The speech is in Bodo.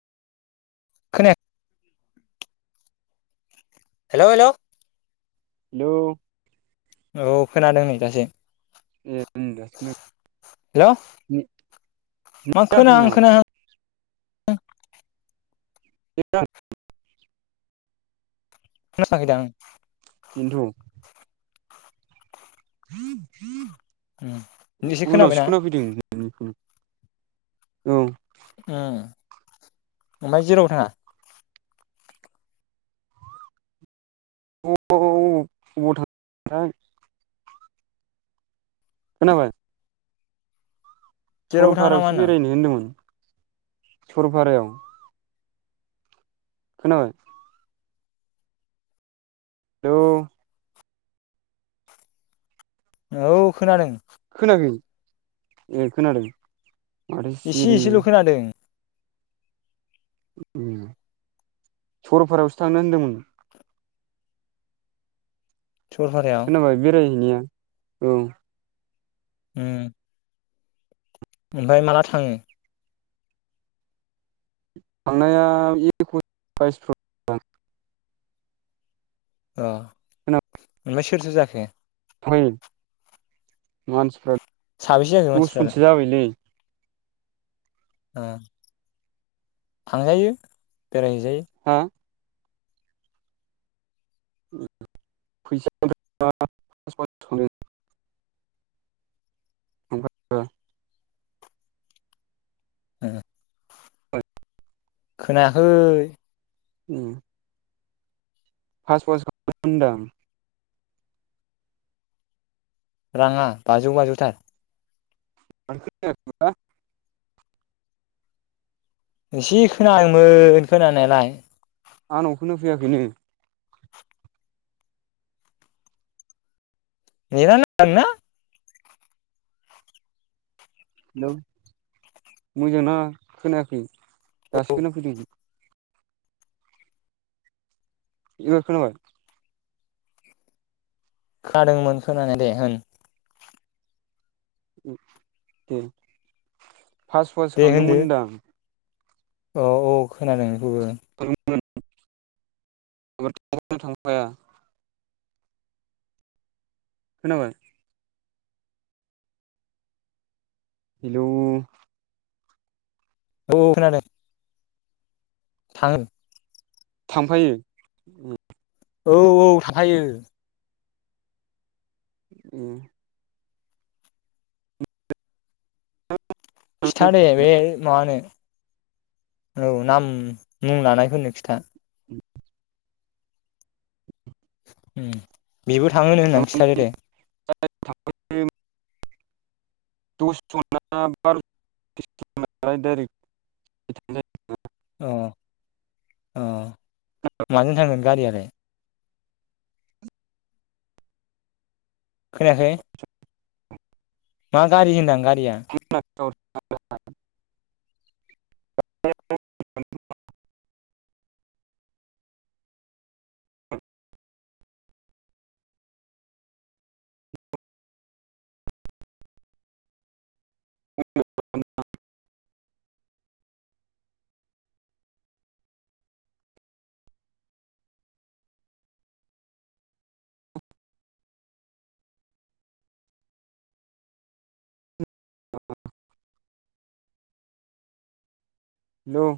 खोना हेल' हेल'। हेल'। औ खोनादों नै दासो। ए उम दासो खोनादों हेल' [unintelligible] नेट मा खोना जायाखैमोन आं नामा। खोनाहां [unintelligible] [unintelligible] बेनथ'। [inaudible] ओम एसे उनावसो खोनाबायना? खोनाफैदों नोंनिखौनो औ। ओम ओमफ्राय जेराव थाङा? [unintelligible] खोनाबाय। जेरावबो थाङा नामा सरलपारायावसो होनदां बेरायनो होनदोंमोन। सुरफारायाव। खोनाबाय। हेलौ। औ खोनादों। खोनायाखै ए खोनादों। माथो इसे सिरि एसेल' खोनादों‌। ओम सरलपारायावसो थांनो होनदोंमोन। सरलपारायाव खोनाबाय बेरायहैनाया। औ। ओम। ओमफाय माला थाङो? थांनाया एकस बाइस [unintelligible] अ ओमफाय सोर सोर जाखो? फै मानसिफ्रा साबेसे जाखो दस मानसिफ्रालाय जनसो जाबायलै। ओ। थांजायो। बेरायजायो। हा फैसा [unintelligible] [unintelligible] ओ। फैसा खोनायाखै। ओम। फास [unintelligible] राङा बाजौ बाजौथार। [unintelligible] एसे खोनायोमोन खोनानायालाय। [unintelligible] नेटानो नाङा नोंना हेलौ मोजां नाङा खोनायाखै औ दासो नांफैदोंमोन इबार खोनाबाय खोनादोंमोन खोनानायालाय दे होन ओम दे फास फास दे खांदोंमोन होनदो होनदां औ औ खोनादों [unintelligible] [unintelligible] नो थांफाया खोनाबाय हेलौ औ खोनादों थां थांफायो औ औ थांखायो उम खिथा दे बे मा होनो औ नाम मुं लानायफोरनो खिथा उम बेबो थांङोनो होननानै खिथा दे [unintelligible] अ अ माजों थांगोन गारियालाय खोनायाखै मा गारि होदां गारि [unintelligible] [unintelligible] [unintelligible] [unintelligible] [unintelligible] हेलौ